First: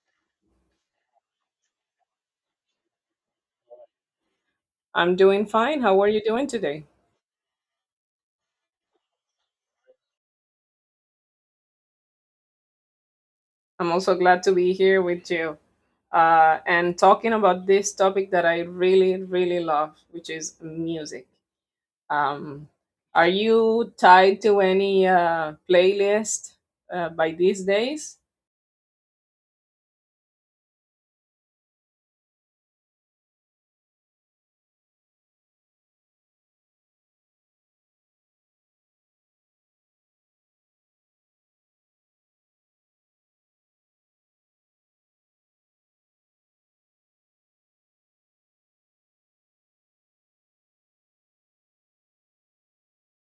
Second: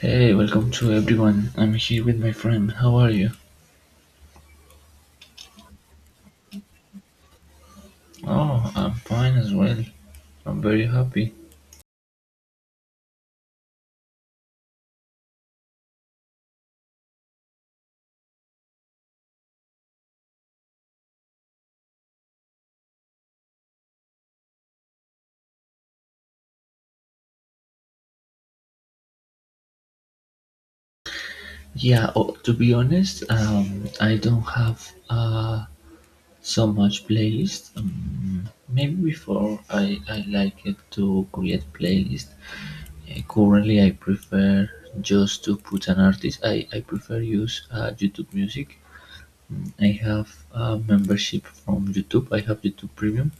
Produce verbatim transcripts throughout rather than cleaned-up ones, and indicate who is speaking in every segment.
Speaker 1: Hey, welcome to everyone. I'm here with my friend. How are you?
Speaker 2: I'm doing fine. How are you doing today?
Speaker 1: Oh, I'm fine as well. I'm very happy.
Speaker 2: I'm also glad to be here with you uh, and talking about this topic that I really, really love, which is music. Um, are you tied to any uh, playlist uh, by these days?
Speaker 1: Yeah, oh, to be honest, um, I don't have uh, so much playlist. Um, maybe before I, I like it to create playlist. Uh, currently, I prefer just to put an artist. I, I prefer use uh, YouTube music. I have a membership from YouTube. I have YouTube Premium,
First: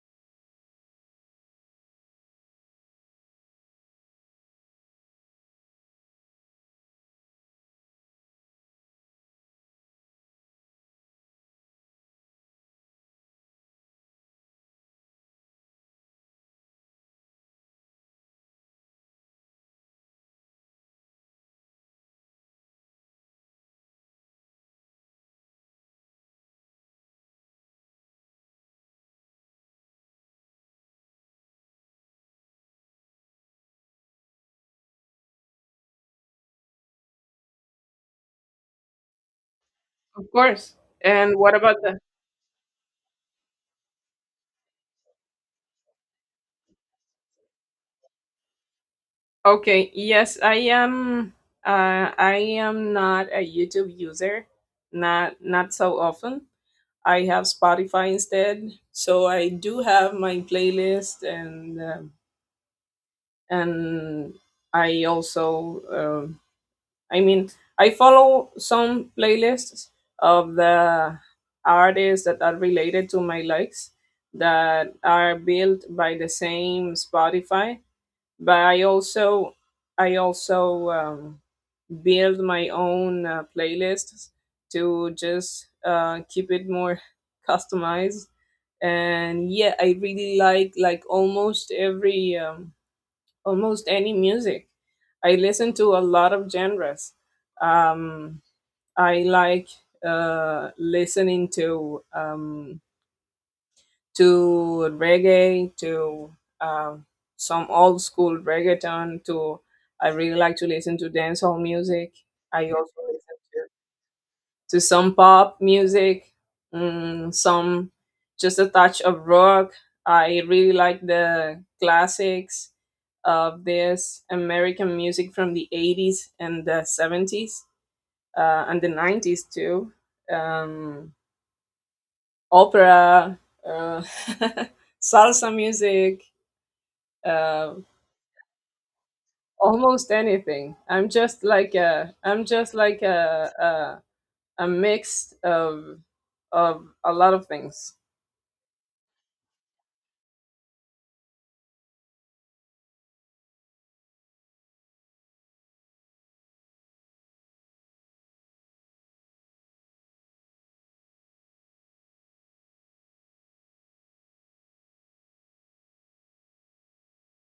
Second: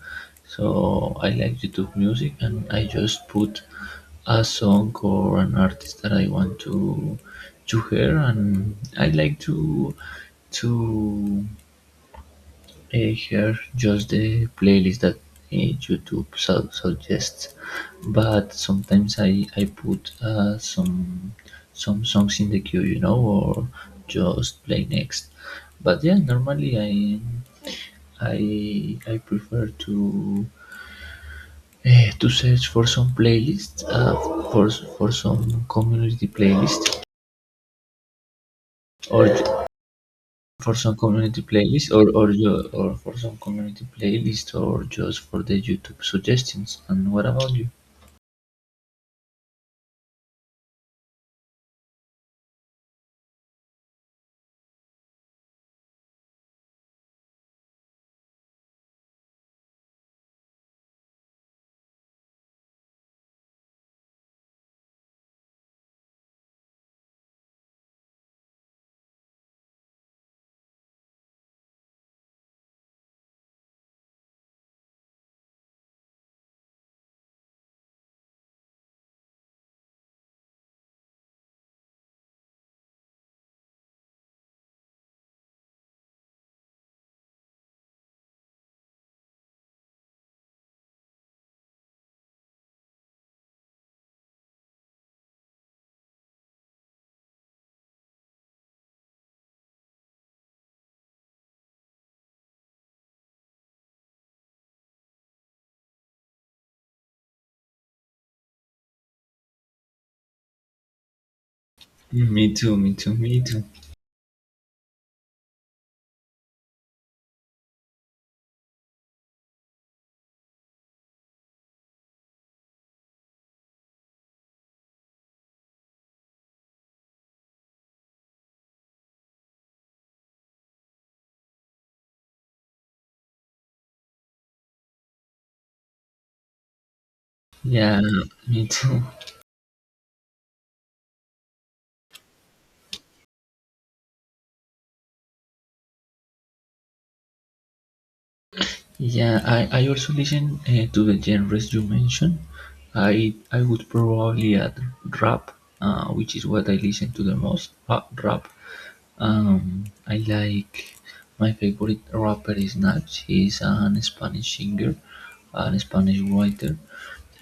Speaker 1: so I like YouTube Music, and I just put a song or an artist that I want to to hear, and I like to to uh, hear just the playlist that uh, YouTube su- suggests. But sometimes I I put uh, some some songs in the queue, you know, or just play next. But yeah, normally I I I prefer to eh, to search for some playlist, uh, for for some community playlist, or ju-
Speaker 2: Of
Speaker 1: for
Speaker 2: course.
Speaker 1: some
Speaker 2: And
Speaker 1: community
Speaker 2: what about
Speaker 1: playlist,
Speaker 2: the?
Speaker 1: or or ju- or for some community playlist, or just for the YouTube suggestions. And what about you?
Speaker 2: Okay, yes, I am. Uh, I am not a YouTube user, not not so often. I have Spotify instead. So I do have my playlist, and um and I also, um, I mean, I follow some playlists of the artists that are related to my likes that are built by the same Spotify. But I also, I also um, build my own uh, playlists to just uh, keep it more customized. And yeah, I really like like almost every um, almost any music. I listen to a lot of genres. um I like uh listening to um to reggae, to um some old school reggaeton, to, I really like to listen to dancehall music.
Speaker 1: Me
Speaker 2: I
Speaker 1: too, me
Speaker 2: also
Speaker 1: too,
Speaker 2: listen
Speaker 1: me too.
Speaker 2: to some pop music, mm, some, just a touch of rock. I really like the classics of this American music from the eighties and the seventies, uh, and the nineties too. Um, Opera, uh, salsa music, uh,
Speaker 1: Yeah, me too.
Speaker 2: almost anything. I'm just like a, I'm just like a, a, a mix of, of a lot of things.
Speaker 1: Yeah, I, I also listen uh, to the genres you mentioned. I I would probably add rap, uh, which is what I listen to the most. Rap, rap. Um, I like My favorite rapper is Nas. He's an Spanish singer, an Spanish writer.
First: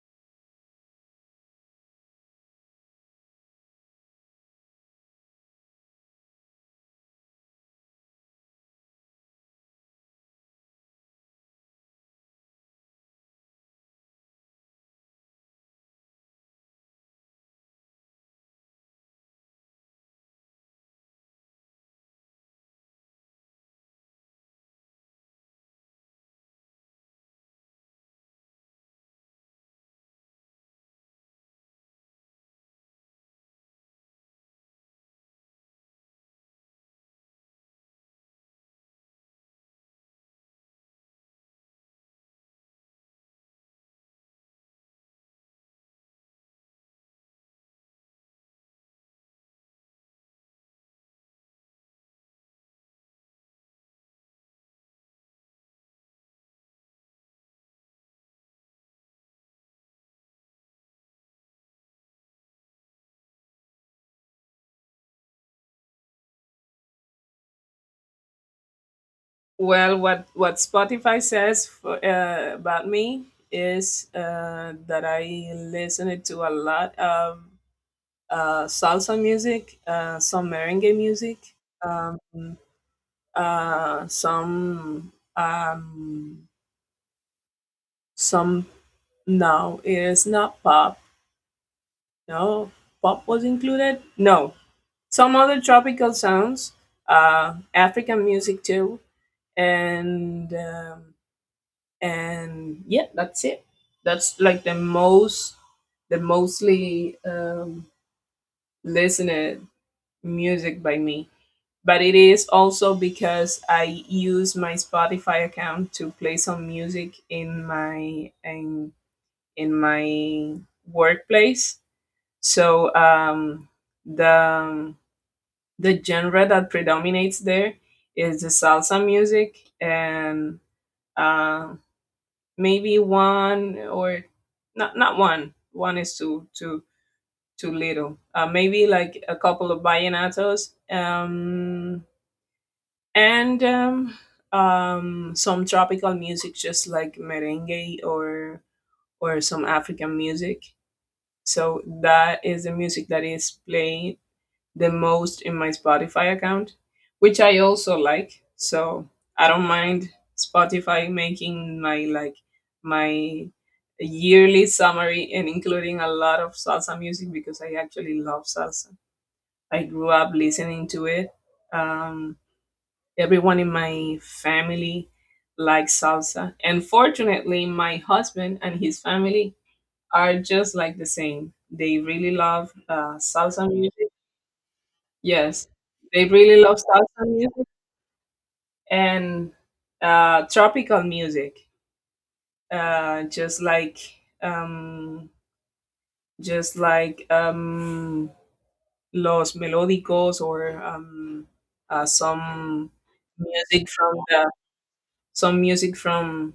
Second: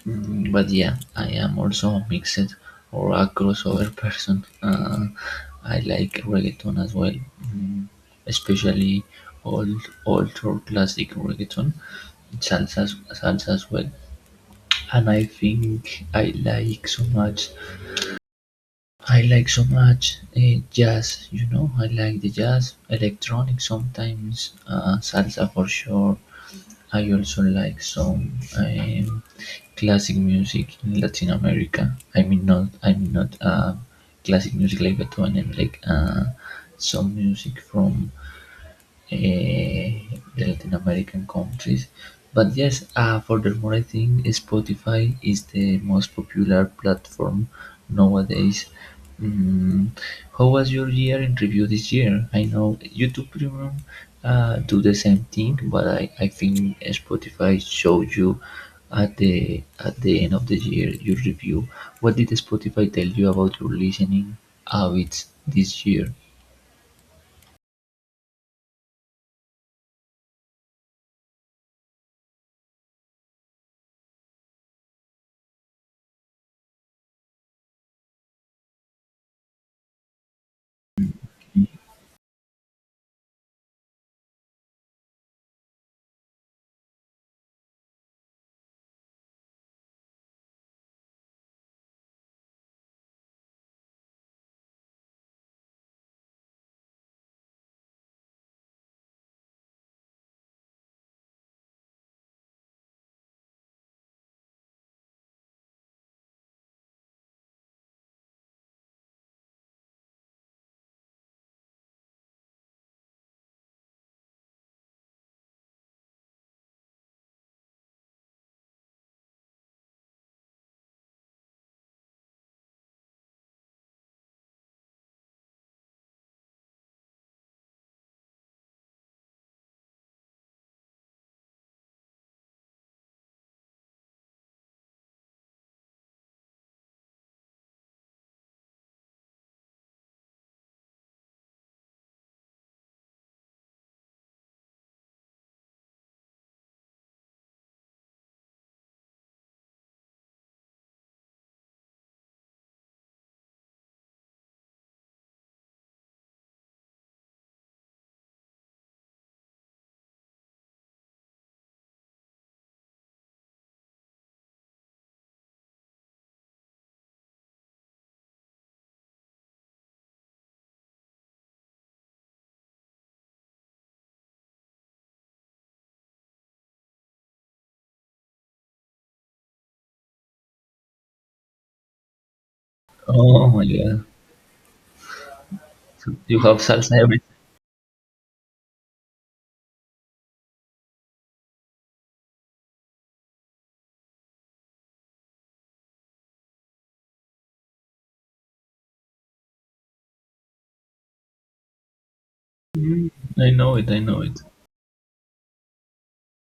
Speaker 1: Mm, but yeah, I am also a mixed or a crossover person. Uh, I like reggaeton as well, mm, especially old, old or classic reggaeton, salsa, salsa as well. And I think I like so much I like so much eh, jazz, you know. I like the jazz, electronic sometimes, uh, salsa for sure. I also like some um, classic music in Latin America. I mean, not I'm not uh, classic music like Beethoven. I like uh, some music from eh, the Latin American countries. But yes, uh, furthermore, I think Spotify is the most popular platform nowadays. Mm, how was your year in review this year? I know YouTube Premium uh, do the same thing, but I, I think Spotify showed you at the at the end of the year your review. What did Spotify tell you about your listening habits this year?
Speaker 2: Well, what what Spotify says for, uh, about me is uh, that I listen to a lot of uh, salsa music, uh, some merengue music, um, uh, some um, some. No, it is not pop. No, pop was included. No, some other tropical sounds, uh, African music too, and. Um, and yeah, that's it that's like the most, the mostly um, listened music by me, but it is also because I use my Spotify account to play some music in my in, in my workplace. So um, the the genre that predominates there is the salsa music, and uh, maybe one or, not not one, one is too, too too little. Uh, maybe like a couple of vallenatos, um and um um some tropical music just like merengue, or or some African music. So that is the music that is played the most in my Spotify account, which I also like. So I don't mind Spotify making my, like, my yearly summary and including a lot of salsa music because I actually love salsa. I grew up listening to it. Um, Everyone in my family likes salsa, and fortunately, my husband and his family are just like the same. They really love uh,
Speaker 1: Oh my
Speaker 2: salsa
Speaker 1: god,
Speaker 2: music. Yes, they
Speaker 1: you have
Speaker 2: really love
Speaker 1: salsa.
Speaker 2: salsa music and uh, tropical music, uh, just like um, just like um, los melódicos, or um, uh, some
Speaker 1: Mm, I know
Speaker 2: music
Speaker 1: it, I
Speaker 2: from
Speaker 1: know it.
Speaker 2: the, some music from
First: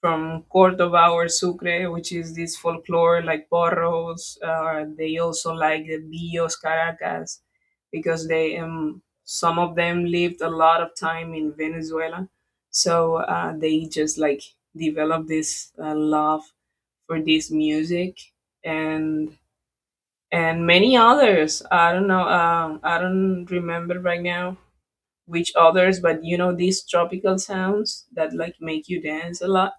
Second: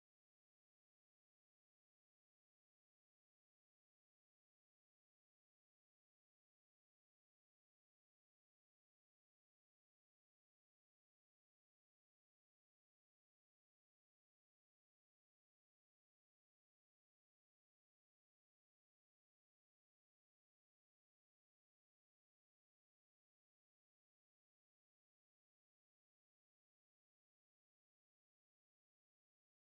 Speaker 2: from Cordoba or Sucre, which is this folklore like porros. Uh, they also like the Billos Caracas because they um, some of them lived a lot of time in Venezuela, so uh, they just like develop this uh, love for this music, and and many others. I don't know. Um, I don't remember right now which others, but you know these tropical sounds that like make you dance a lot.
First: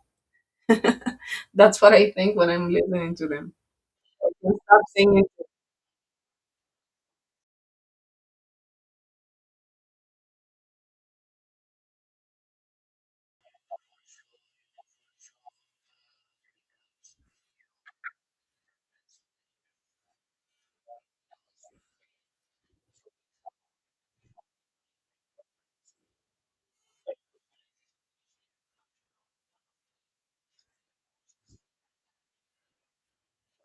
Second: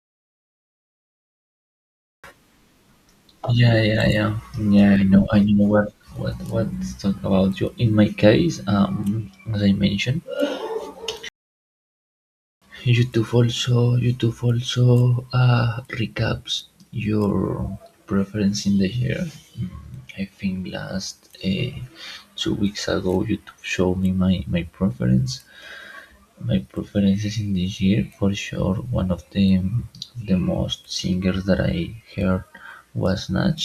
Speaker 2: That's what I think when I'm listening to them.
Speaker 1: Yeah, yeah,
Speaker 2: I
Speaker 1: yeah,
Speaker 2: can stop
Speaker 1: yeah. I
Speaker 2: singing.
Speaker 1: know, I know what what what's talk about you. In my case, um, as I mentioned, YouTube also YouTube also uh recaps your preference in the year. Mm, I think last uh, two weeks ago, YouTube showed me my my preference, my preferences in this year, for sure, one of the the most singers that I heard was Natch.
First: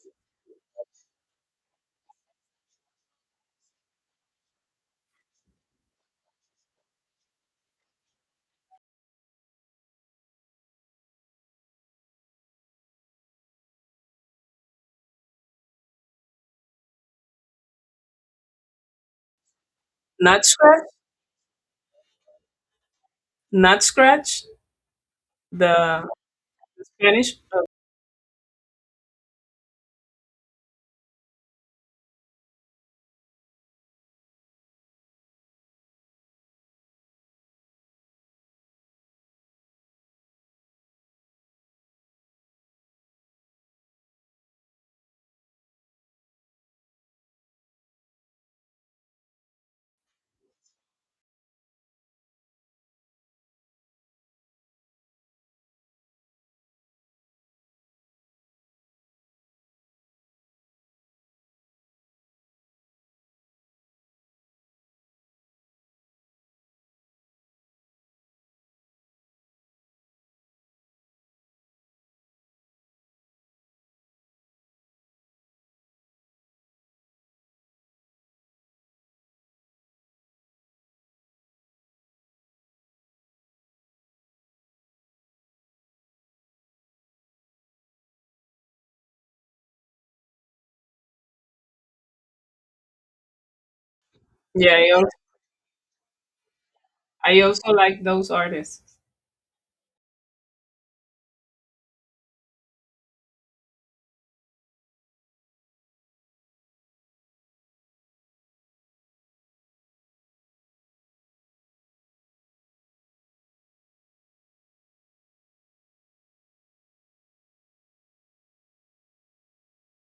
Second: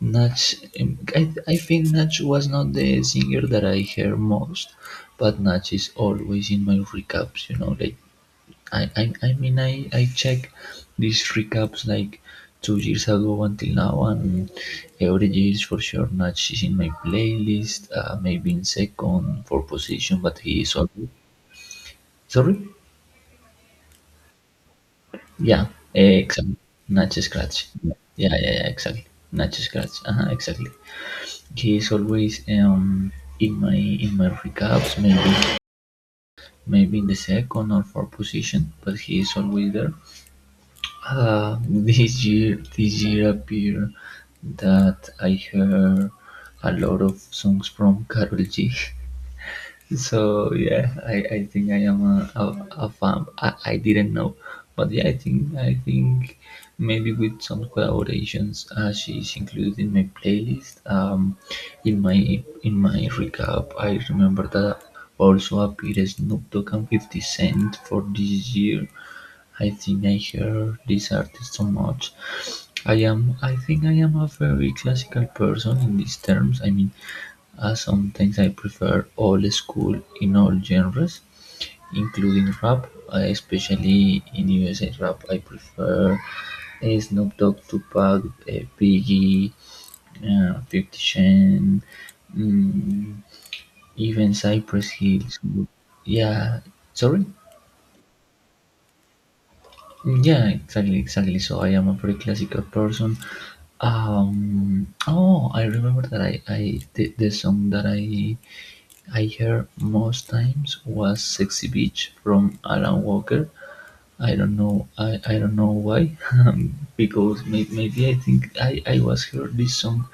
Speaker 1: Natch, um, I, I think Natch was not the singer that I hear most, but Natch is always in my recaps. You know, like I I, I mean I I check these recaps like two years ago until now, and every year for sure Natch is in my playlist. Uh, maybe in second for position, but
Speaker 2: Nut
Speaker 1: he is
Speaker 2: Scratch,
Speaker 1: always. Sorry?
Speaker 2: Nut Scratch,
Speaker 1: Yeah.
Speaker 2: the
Speaker 1: Eh, exactly. Nacho
Speaker 2: Spanish. uh,
Speaker 1: Scratch. Yeah, yeah, yeah, yeah, exactly. Nacho Scratch. Uh-huh, exactly. He is always um in my in my recaps, maybe maybe in the second or fourth position, but he is always there. Uh, this year this year appear that I heard a lot of songs from Carol G. So yeah, I, I think I am a, a, a fan. I, I didn't know, but yeah, I think I think maybe with some collaborations, uh, she's included in my playlist. Um, in my in my recap, I remember that also appeared Snoop Dogg and Fifty Cent for this year. I think I hear this artist so much. I am I think I am a very classical person in these terms. I mean are sometimes I prefer old school in all genres, including rap. I Especially in U S A rap, I prefer eh, Snoop Dogg, Tupac, eh, Biggie, uh, fifty Cent, mm, even
Speaker 2: Yeah,
Speaker 1: Cypress
Speaker 2: I also,
Speaker 1: Hill. Yeah, sorry?
Speaker 2: I also like those artists.
Speaker 1: Mm, yeah, exactly, exactly. So I am a very classical person. Um, oh, I remember that I, I the, the song that I I heard most times was "Sexy Beach" from Alan Walker. I don't know. I, I don't know why, because may, maybe I think I, I was heard this song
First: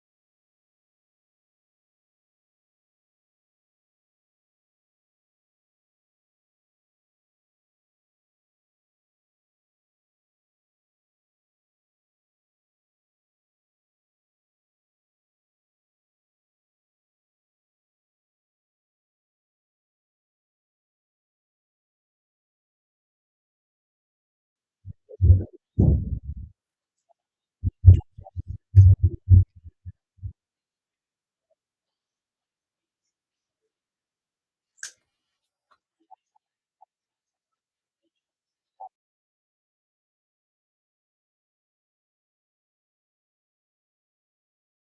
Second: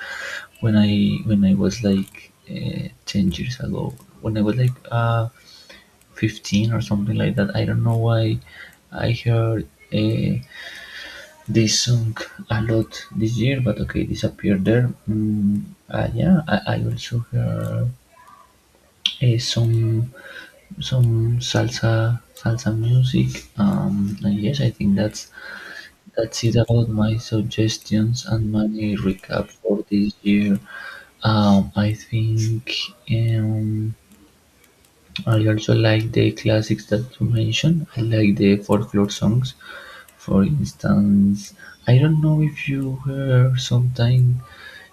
Speaker 1: when I when I was like uh, ten years ago. When I was like uh, fifteen or something like that. I don't know why I heard uh, this song a lot this year, but okay, disappeared there. Mm, uh, yeah, I, I also heard uh, some some salsa salsa music. Um, and yes, I think that's that's it about my suggestions and my recap for this year. Um, I think, um, I also like the classics that you mentioned. I like the folklore songs. For instance, I don't know if you heard sometime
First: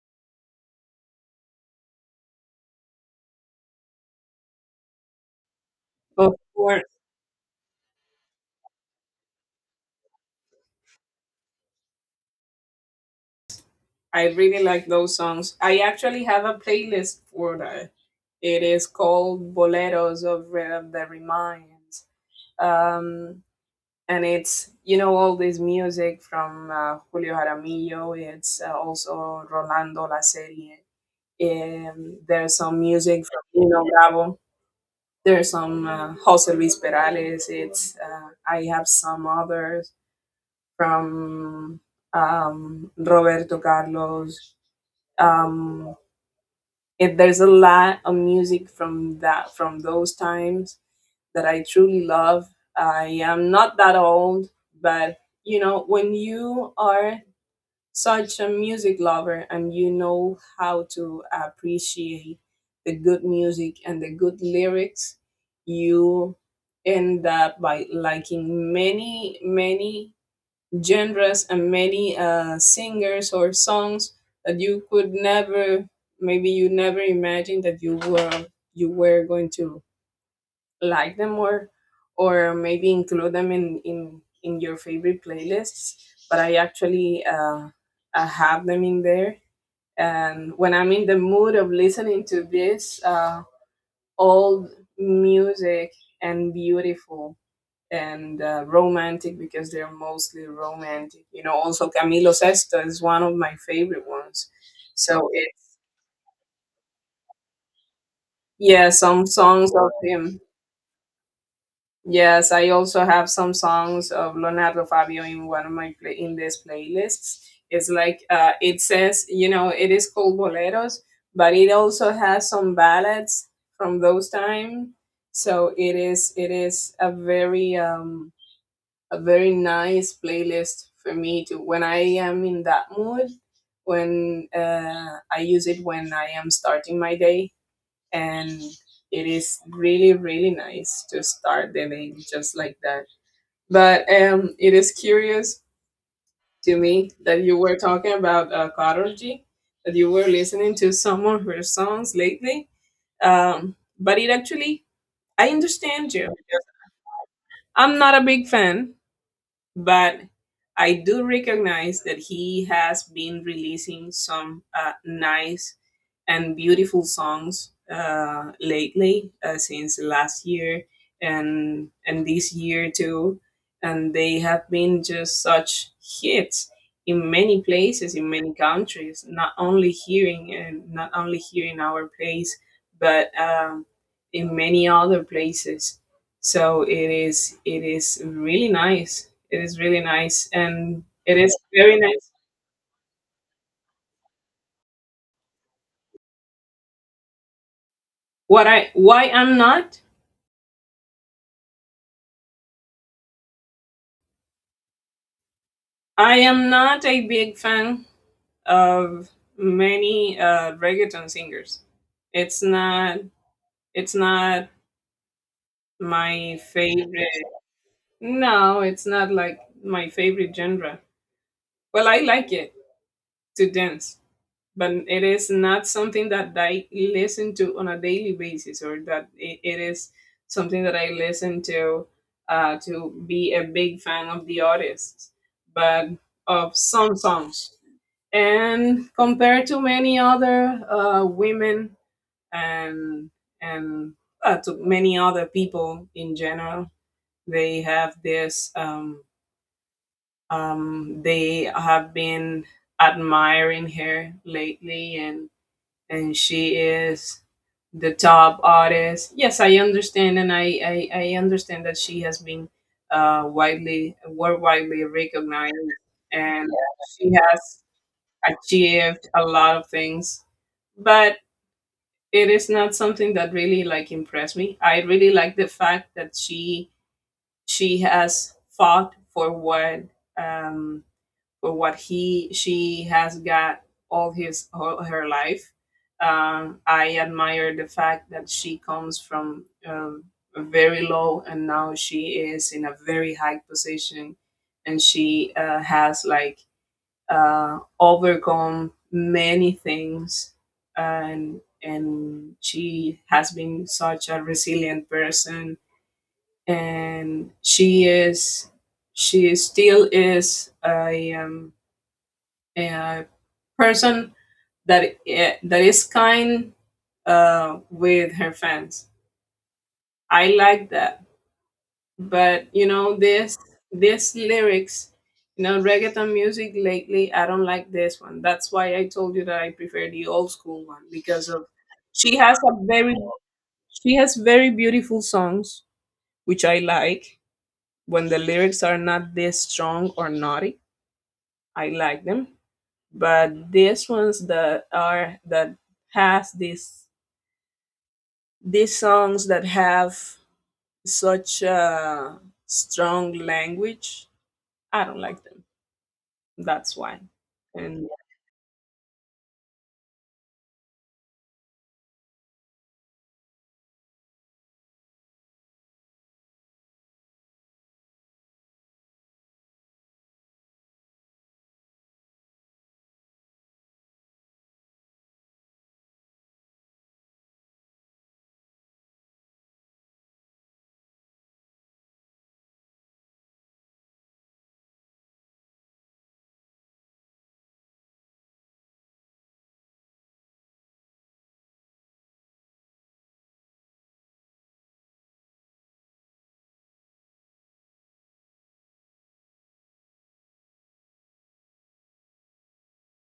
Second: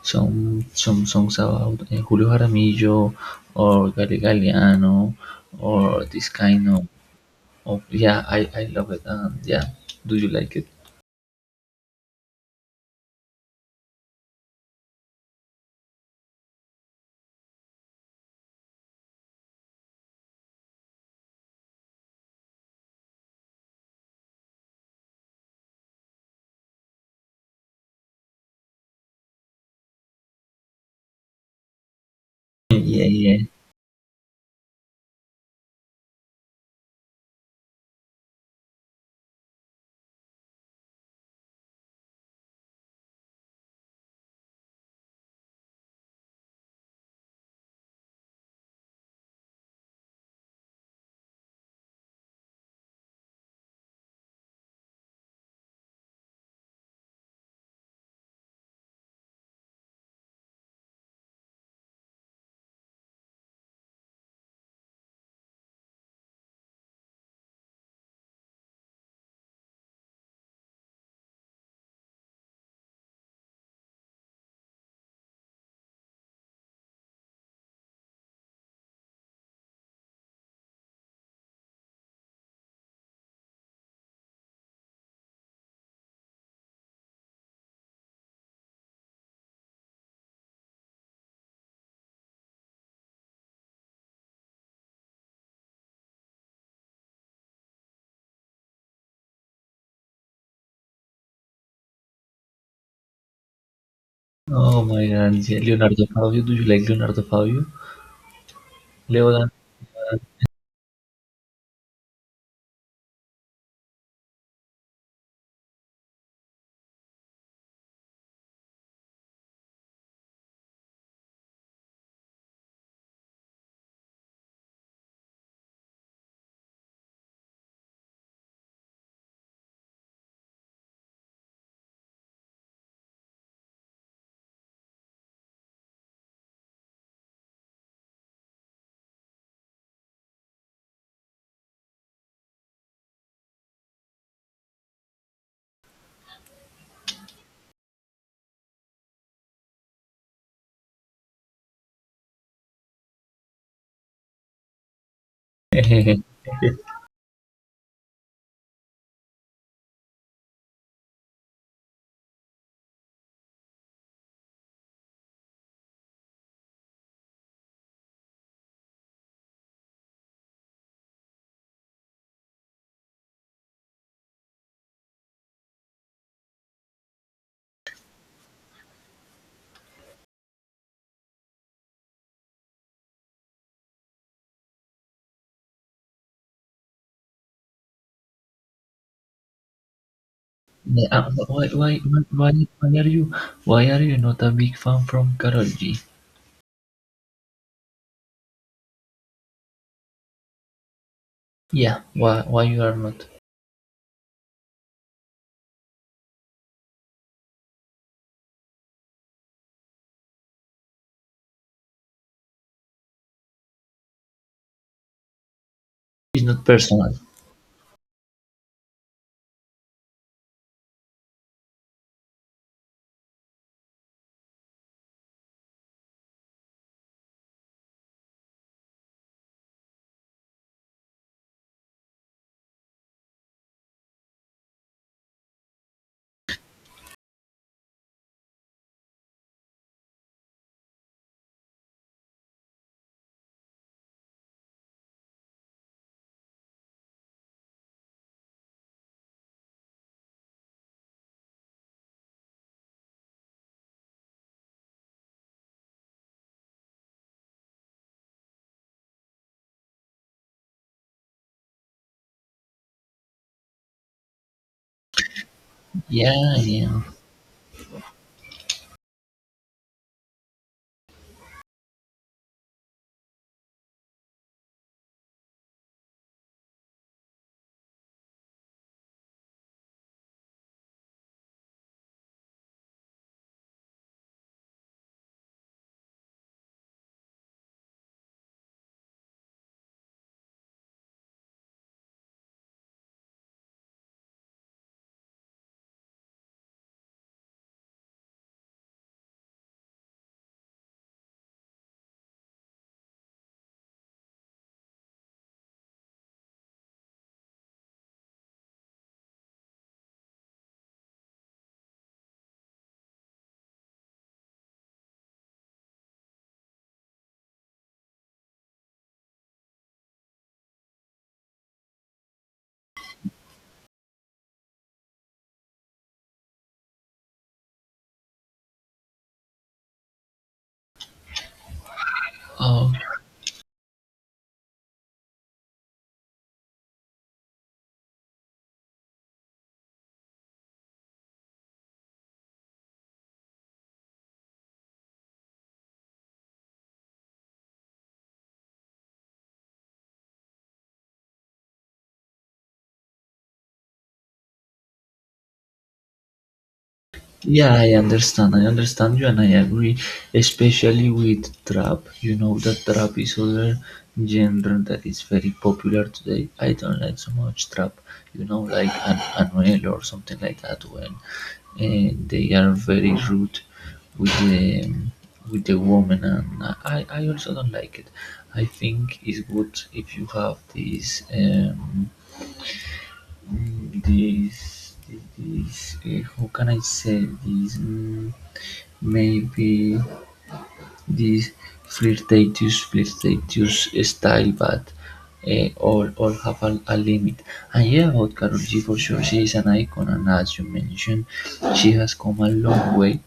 Speaker 1: some some songs about eh, Julio Jaramillo or Gary Galeano or this
Speaker 2: Of
Speaker 1: kind
Speaker 2: course,
Speaker 1: of. Oh yeah, I I love it. Um, yeah, do you like it?
Speaker 2: I really like those songs. I actually have a playlist for that. It is called Boleros of Re- the Reminds. Um, and it's, you know, all this music from uh, Julio Jaramillo. It's uh, also Rolando La Serie. Um, there's some
Speaker 1: Yeah,
Speaker 2: music
Speaker 1: yeah.
Speaker 2: from Nino Bravo. There's some uh, Jose Luis Perales. It's uh, I have some others from um, Roberto Carlos. Um, it, there's a lot of music from that, from those times that I truly love. I am not that old, but you know when you are such a music lover and you know how to appreciate the good music and the good lyrics, you end up by liking many, many genres and many uh, singers or songs that you could never, maybe you never imagined that you were, you were going to like them more, or maybe include them in in in your favorite playlists, but I actually uh, uh have them in there. And when I'm in the mood of listening to this uh old music, and beautiful and uh, romantic, because they're mostly romantic, you know. Also Camilo Sesto is one of my favorite ones,
Speaker 1: Oh my
Speaker 2: so
Speaker 1: God, yeah.
Speaker 2: it's,
Speaker 1: Leonardo Fabio. Do you like Leonardo Fabio?
Speaker 2: yeah, some
Speaker 1: Leodan.
Speaker 2: songs of him. Yes, I also have some songs of Leonardo Fabio in one of my play, in these playlists. It's like uh, it says, you know, it is called boleros, but it also has some ballads from those time. So it is, it is a very um, a very nice playlist for me to when I am in that mood. When uh, I use it when I am starting my day, and it is really, really nice to start the day just like that. But um it is curious to me that you were talking about uh Karol G, that you were listening to some of her songs lately. Um but it actually, I understand you. I'm not a big fan, but I do recognize that he has been releasing some uh, nice and beautiful songs uh, lately, uh, since last year and and this year too, and they have been just such hits in many places, in many countries. Not only here in, and not only here in our place, but um, in many other places. So it is, it is really nice, it is really nice, and
Speaker 1: Yeah, uh,
Speaker 2: it is
Speaker 1: why, why,
Speaker 2: very nice.
Speaker 1: why, why are you, why are you not a big fan from Karol G?
Speaker 2: What I, why I'm not?
Speaker 1: Yeah, why, why you are not?
Speaker 2: I am not a big fan of many uh, reggaeton singers. It's not, it's not
Speaker 1: It's
Speaker 2: my
Speaker 1: not personal.
Speaker 2: favorite. No, it's not like my favorite genre. Well, I like it to dance. But it is not something that I listen to on a daily basis, or that it, it is something that I listen to uh, to be a big fan of the artist, but of some songs. And compared to many other uh, women and and uh, to many other people in general, they have this. Um, um, they have been admiring her lately, and and she is the top artist. Yes, I understand, and I I, I understand that she has been uh, widely worldwide recognized,
Speaker 1: Yeah,
Speaker 2: and
Speaker 1: yeah.
Speaker 2: she has achieved a lot of things. But it is not something that really like impressed me. I really like the fact that she she has fought for what um, or what he, she has got all his, all her life. Um, I admire the fact that she comes from um, very low and now she is in a very high position, and she uh, has like uh, overcome many things, and and she has been such a resilient person, and she is, she still is a um, a person that eh, that is kind uh, with her fans. I like that, but you know this, this lyrics, you know, reggaeton music lately. I don't like this one. That's why I told you that I prefer the old school one, because of she has a
Speaker 1: Oh,
Speaker 2: very, she has very beautiful songs which I like when the lyrics are not this strong or naughty. I like them, but these ones that are that has these these songs that have such a strong language, I don't like them. That's why,
Speaker 1: yeah, I
Speaker 2: and
Speaker 1: understand. I understand you and I agree, especially with trap. You know that trap is other genre that is very popular today. I don't like so much trap, you know, like an Anuel or something like that when uh, they are very rude with the with the woman, and I, I also don't like it. I think it's good if you have this um mm, this this, this uh, how can I say this, mm, maybe this flirtatious flirtatious style, but uh, all all have a, a limit. And yeah, about Karol G, for sure she is an icon, and as you mentioned she has come a long way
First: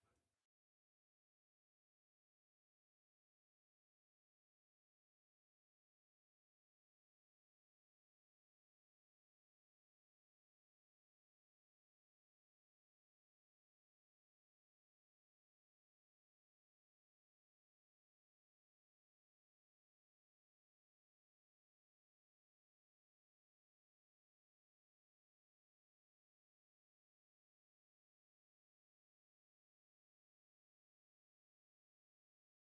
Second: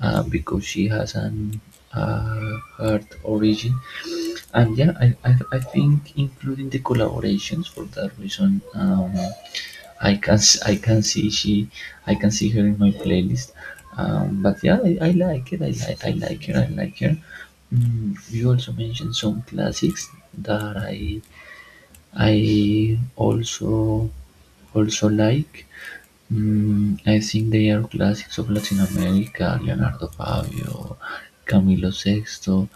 Speaker 1: uh, because she has an uh, hard origin. And yeah, I, I, I think including the collaborations for that reason, um, I can s- I can see she I can see her in my playlist. Um, but yeah, I, I like it. I like I like her. I like her. Mm, you also mentioned some classics that I I also also like. Mm, I think they are classics of Latin America: Leonardo Fabio, Camilo Sexto,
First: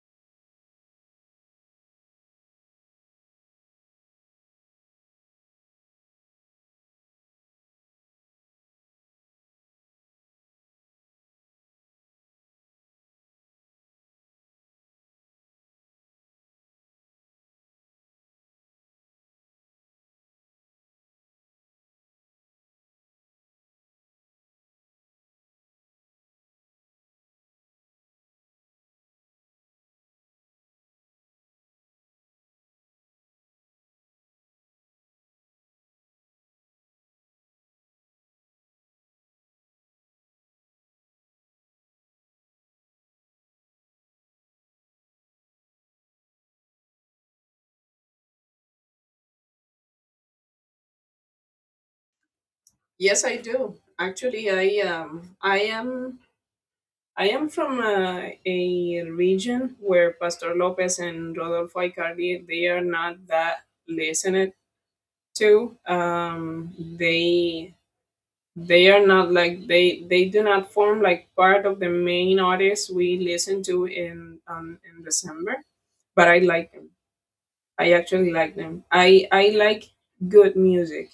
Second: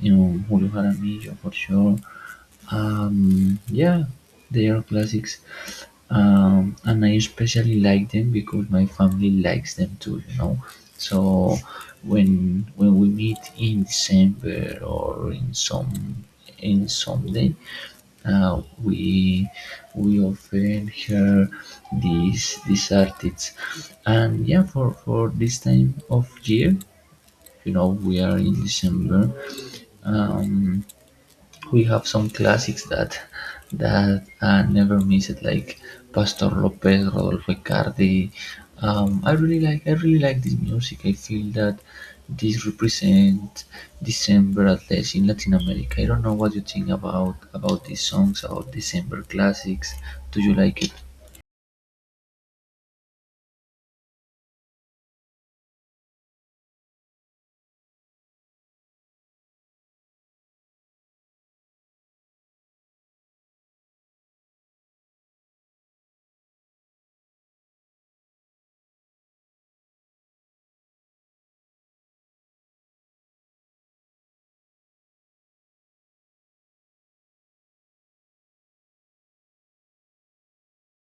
Speaker 1: you know, Julio Jaramillo for sure. Um, yeah, they are classics. Um, and I especially like them because my family likes them too, you know. So when when we meet in December or in some in some day, uh, We we often hear these these artists, and yeah, for for this time of year, you know, we are in December. Um, we have some classics that that uh, never miss it, like Pastor Lopez, Rodolfo Cardi. Um, I really like I really like this music. I feel that this represents December at least in Latin America. I don't know what you think about about these songs, about December classics. Do you like it?
Speaker 2: yes, I do. Actually, I um, I am, I am from a, a region where Pastor Lopez and Rodolfo Icardi they are not that listened to. Um, they they are not like, they they do not form like part of the main artists we listen to in um, in December. But I like them. I actually like them. I I like good music.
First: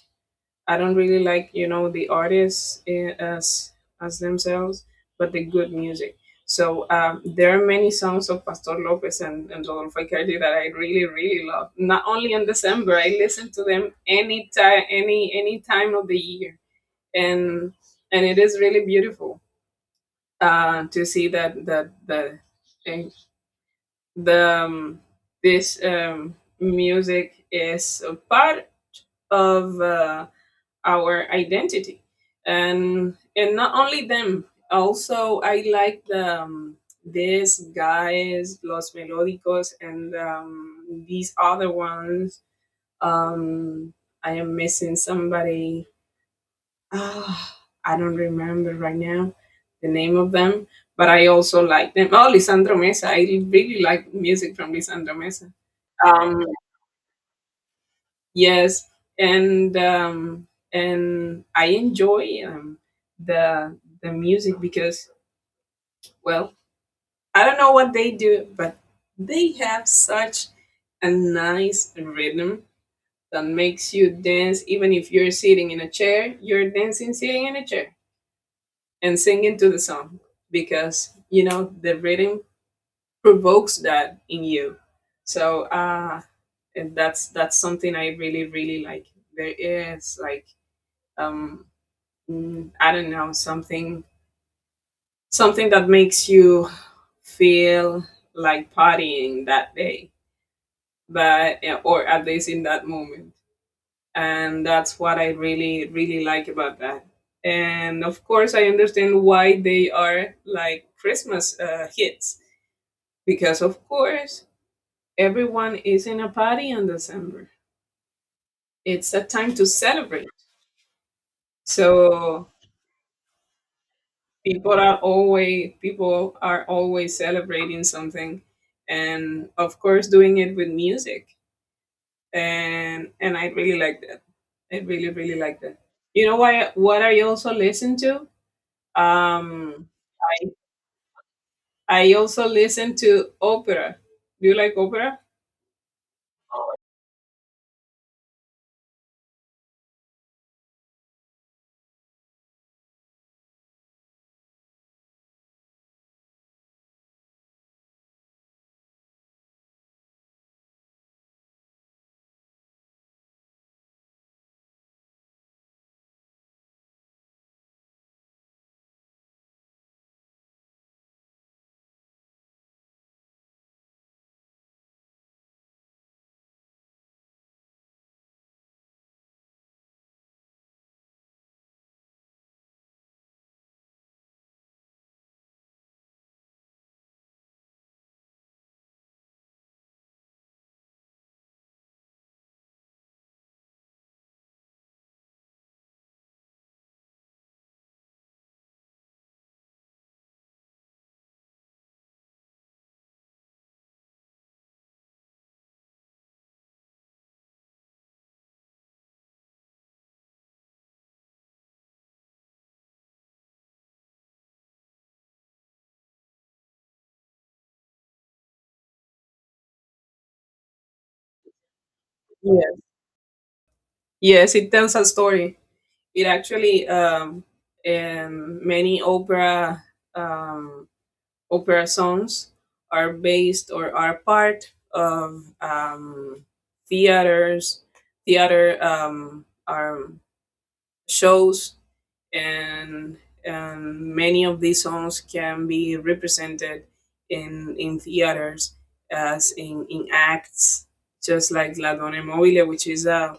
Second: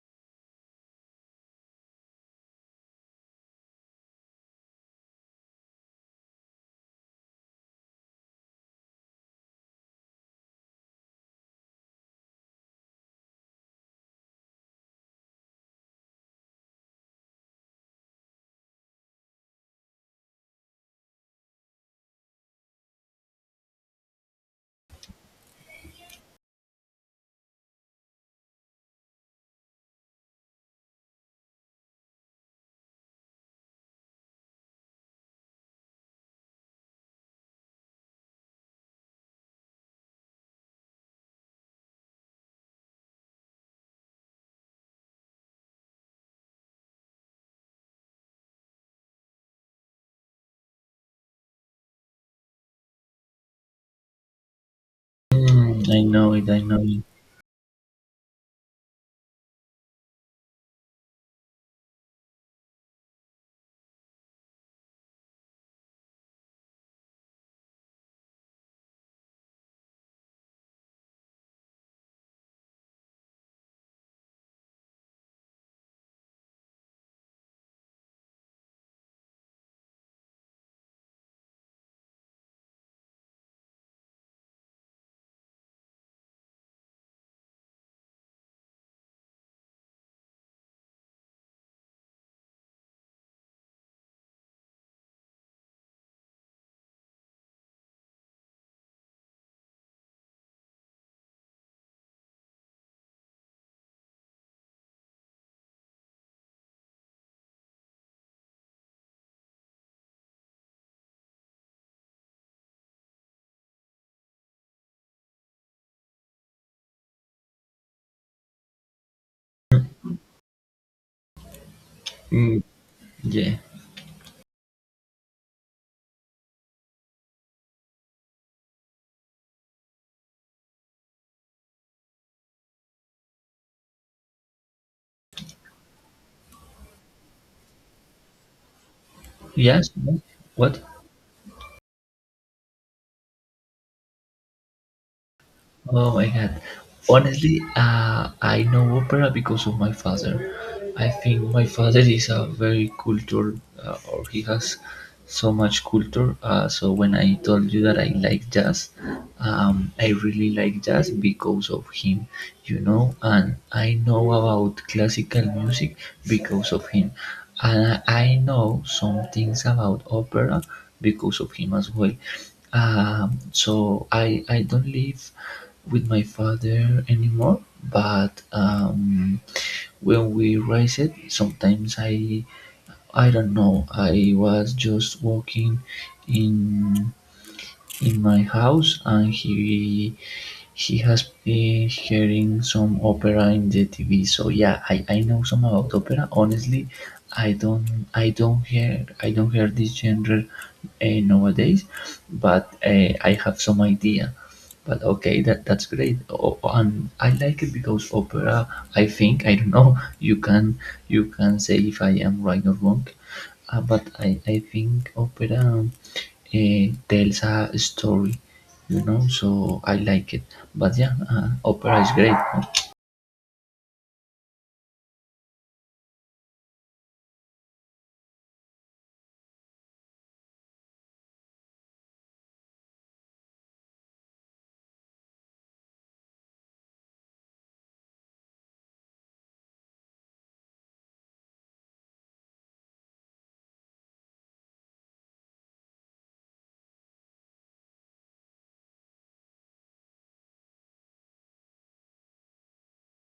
Speaker 2: I don't really like, you know, the artists eh, as as themselves, but the good music. So um, there are many songs of Pastor Lopez and, and Rodolfo Icardi that I really, really love. Not only in December, I listen to them any time, any any time of the year, and and it is really beautiful uh, to see that that that the um, this um, music is a part of uh, our identity, and and not only them. Also, I like the um, these guys, Los Melódicos, and um, these other ones. Um, I am missing somebody. Ah, I don't remember right now the name of them, but I also like them. Oh, Lisandro Mesa. I really like music from Lisandro Mesa.
Speaker 1: Mm, I know
Speaker 2: Um,
Speaker 1: it. I know it.
Speaker 2: yes, and um, and I enjoy um, the the music because, well, I don't know what they do, but they have such a nice rhythm that makes you dance even if you're sitting in a chair. You're dancing sitting in a chair and sing into the song because you know the rhythm provokes that in you. So uh and that's that's something I really, really like. There is like um mm, I don't know, something something that makes you feel like partying that day, but yeah, or at least in that moment. And that's what I really really like about that. And of course, I understand why they are like Christmas uh, hits, because of course everyone is in a party in December. It's a time to celebrate, so
Speaker 1: Mm, yeah.
Speaker 2: people are always people are always celebrating something, and of course doing it with music. And and i really like that. I really really like that. You know why, what I also listen to? um
Speaker 1: Yes. What?
Speaker 2: I also listen to opera. Do you like opera?
Speaker 1: Oh my god. Honestly, uh, I know opera because of my father. I think my father is a very cultured, uh, or he has so much culture. Uh, so when I told you that I like jazz, um, I really like jazz because of him, you know, and I know about classical music because of him. And I know some things about opera because of him as well. Um, so I I don't live with my father anymore, but um, when we raised it, sometimes I I don't know. I was just walking in in my house, and he he has been hearing some opera in the T V. So yeah, I, I know some about opera. Honestly, I don't I don't hear I don't hear this genre uh, nowadays, but uh, I have some idea. But okay, that that's great. Oh, and I like it because opera. I think I don't know. You can you can say if I am right or wrong. Uh, but I, I think opera uh, tells a story, you know, so I like it. But yeah, uh, opera is great.
Speaker 2: Yes, yes, it tells a story. It actually, um, um many opera um, opera songs are based or are part of um, theaters, theater um, um, shows. And um, many of these songs can be represented in in theaters as in, in acts, just like La Donna Mobile, which is uh,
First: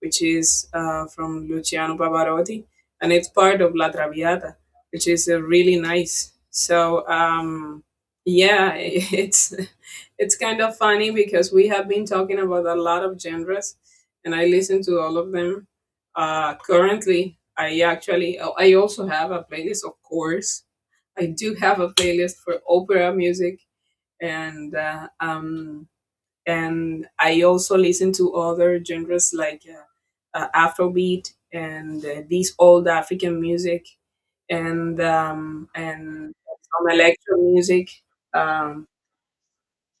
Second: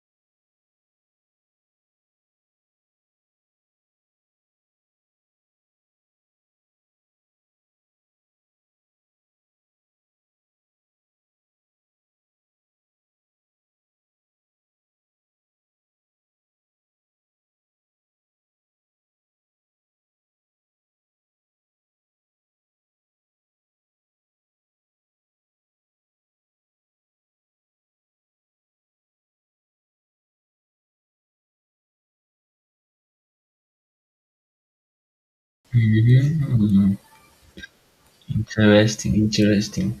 Speaker 2: which is uh, from Luciano Pavarotti, and it's part of La Traviata, which is uh, really nice. So um, yeah, it's it's kind of funny because we have been talking about a lot of genres and I listen to all of them, uh, currently. I actually, oh, I also have a playlist, of course. I do have a playlist for opera music, and uh, um, and I also listen to other genres like uh, uh, Afrobeat and uh, these old African music, and um, and some
Speaker 1: Mhm.
Speaker 2: electro music, um,
Speaker 1: Interesting, interesting.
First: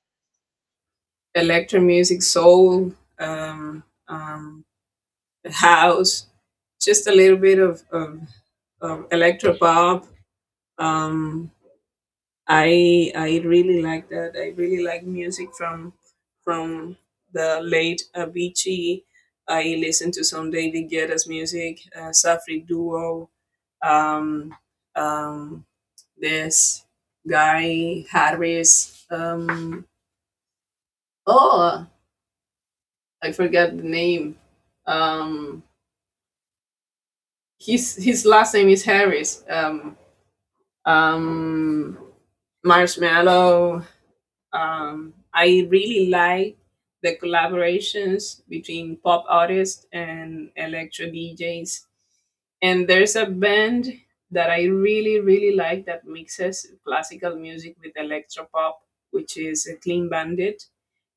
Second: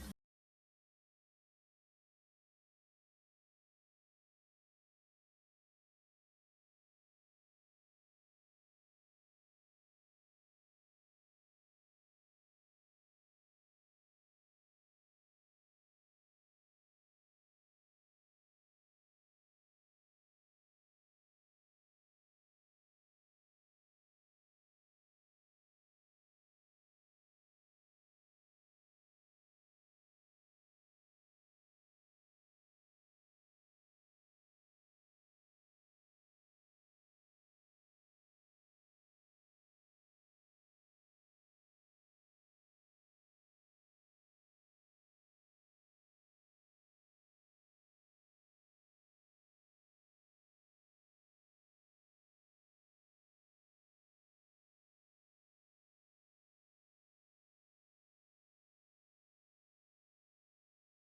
Speaker 2: electro music, soul, um, um, house, just a little bit of, of, of electro pop. Um, I I really like that. I really like music from from the late Avicii. I listen to some David Guetta's music, uh, Safri Duo. Um, um, this guy Harris. Um, oh, I forgot the name. Um, his his last name is Harris. Um, um, Marshmallow. Um, I really like the collaborations between pop artists and electro D Js. And there's a band that I really, really like that mixes classical music with electro pop, which is a Clean Bandit.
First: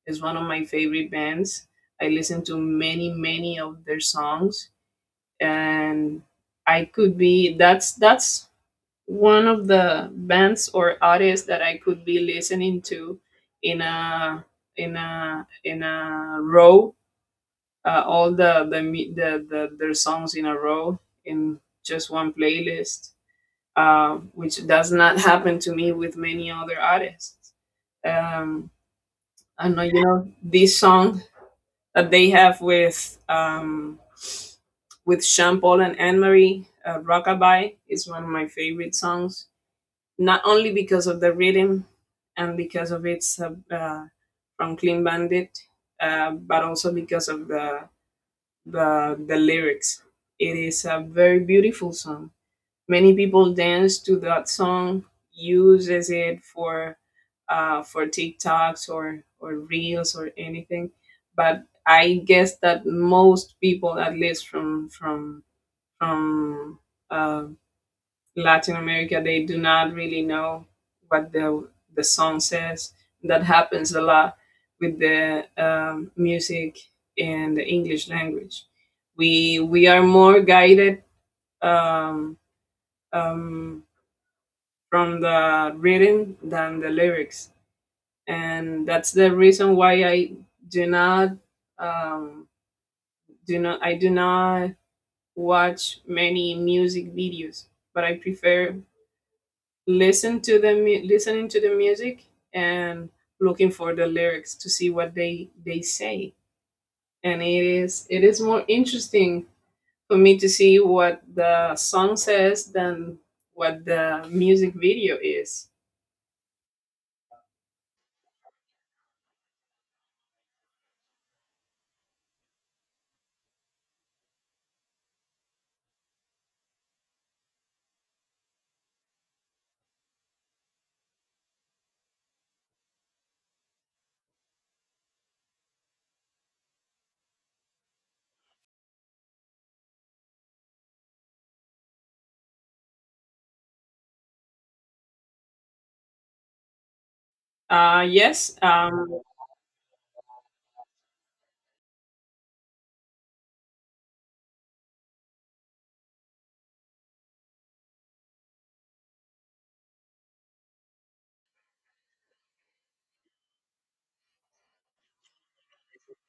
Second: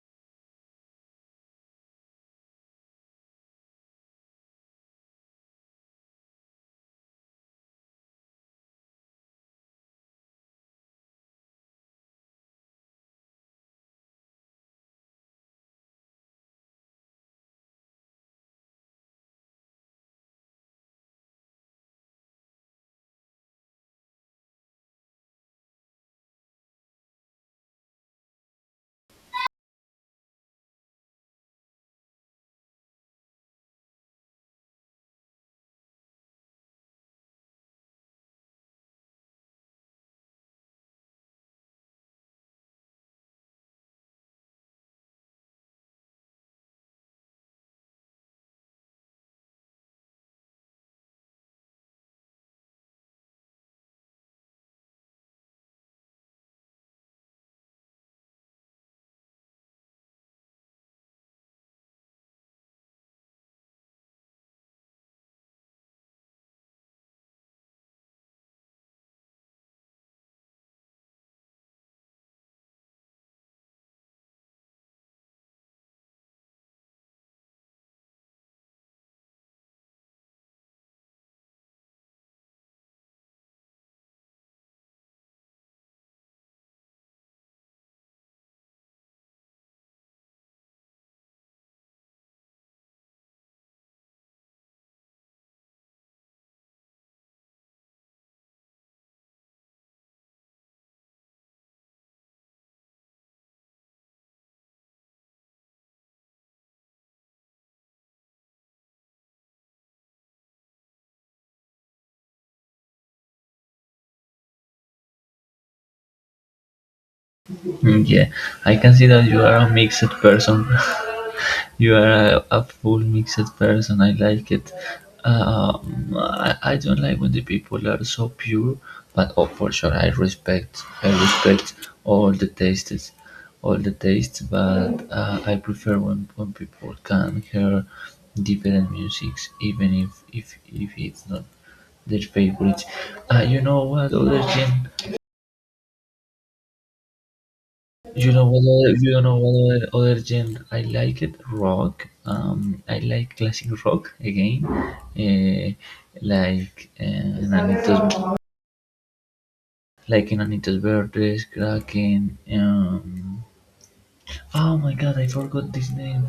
Speaker 2: It's one of my favorite bands. I listen to many, many of their songs, and I could be that's that's one of the bands or artists that I could be listening to in a in a in a row, uh, all the the, mu- the the their songs in a row, in just one playlist, uh, which does not happen to me with many other artists. Um, I know you know this song that they have with um, with Sean Paul and Anne Marie, uh, "Rockabye," is one of my favorite songs, not only because of the rhythm and because of its uh, uh, from Clean Bandit, uh, but also because of the, the the lyrics. It is a very beautiful song. Many people dance to that song, uses it for uh, for TikToks or or reels or anything. But I guess that most people, at least from from from uh, Latin America, they do not really know what the the song says. That happens a lot with the um, music in the English language. We we are more guided um, um, from the reading than the lyrics, and that's the reason why I do not, um, do not I do not watch many music videos, but I prefer listen to the mu- listening to the music and looking for the lyrics to see what they they say. And it is, it is more interesting for me to see what the song says than what the music video is.
Speaker 1: Mm, yeah, I can see that you are a mixed person. You are a, a full mixed person. I like it. Um, I, I don't like when the people are so pure, but oh, for sure, I respect. I respect all the tastes, all the tastes. But uh, I prefer when, when people can hear different musics, even if if if it's not their favorite. Uh, you know what other gen.
Speaker 2: Uh
Speaker 1: You know
Speaker 2: yes.
Speaker 1: what other, you
Speaker 2: um
Speaker 1: know what other, other genre I like it rock. Um, I like classic rock again, uh, like uh, Enanitos, like Enanitos Verdes, Kraken. Um, oh my God, I forgot this name.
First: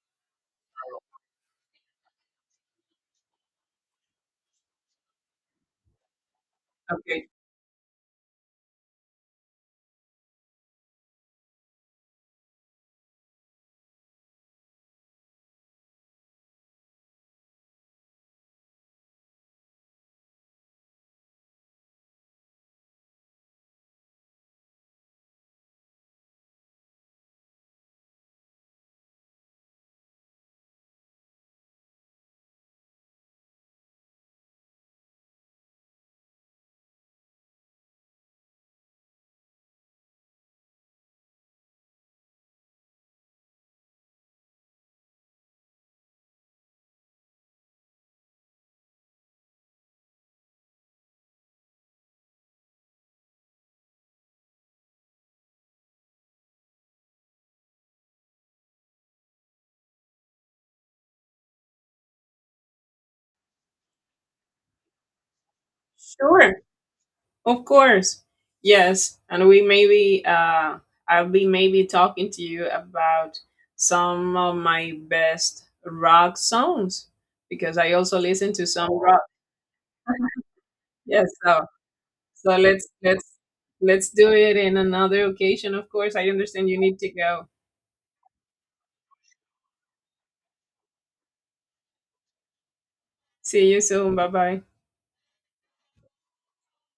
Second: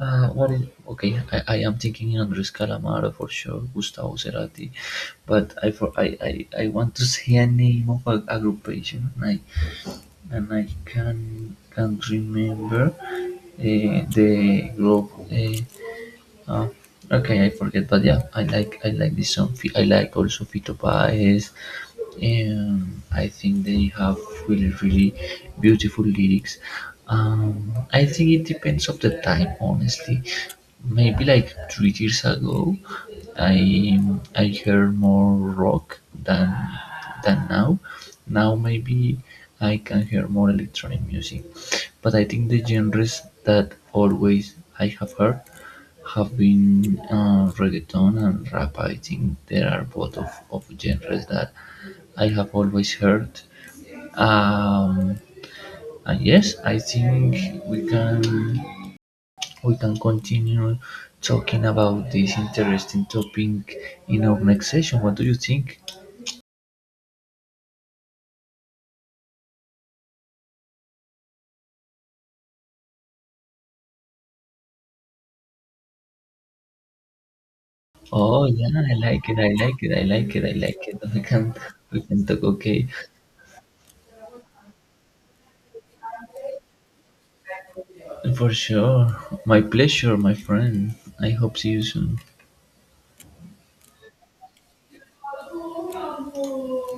Speaker 1: Uh, what is okay? I, I am thinking Andres Calamaro for sure, Gustavo Cerati, but I for I, I, I want to
Speaker 2: Okay,
Speaker 1: say a name of a, a groupation. I And I can can't remember uh, the group. uh, uh, okay, I forget, but yeah, I like I like this song. Fi- I like also Fito Páez, and I think they have really really beautiful lyrics. Um, I think it depends of the time, honestly. Maybe like three years ago, I I heard more rock than than now. Now maybe I can hear more electronic music, but I think the genres that always I have heard have been uh, reggaeton and rap. I think there are both of, of genres that I have always heard, um, and yes I think we can we can continue talking about this interesting topic in our next session. What do you think?
Speaker 2: sure. Of course. Yes. And we maybe uh I'll be maybe talking to you about some of my best rock songs, because I also
Speaker 1: Oh
Speaker 2: listen to
Speaker 1: yeah,
Speaker 2: some
Speaker 1: I
Speaker 2: rock.
Speaker 1: like it, I like it, I like it, I like it, we
Speaker 2: Yes,
Speaker 1: can
Speaker 2: so
Speaker 1: we can talk.
Speaker 2: so
Speaker 1: Okay,
Speaker 2: let's let's let's do it in another occasion, of course. I understand you need to go.
Speaker 1: for sure, my pleasure, my friend. I hope see you soon.
Speaker 2: See you soon. Bye bye.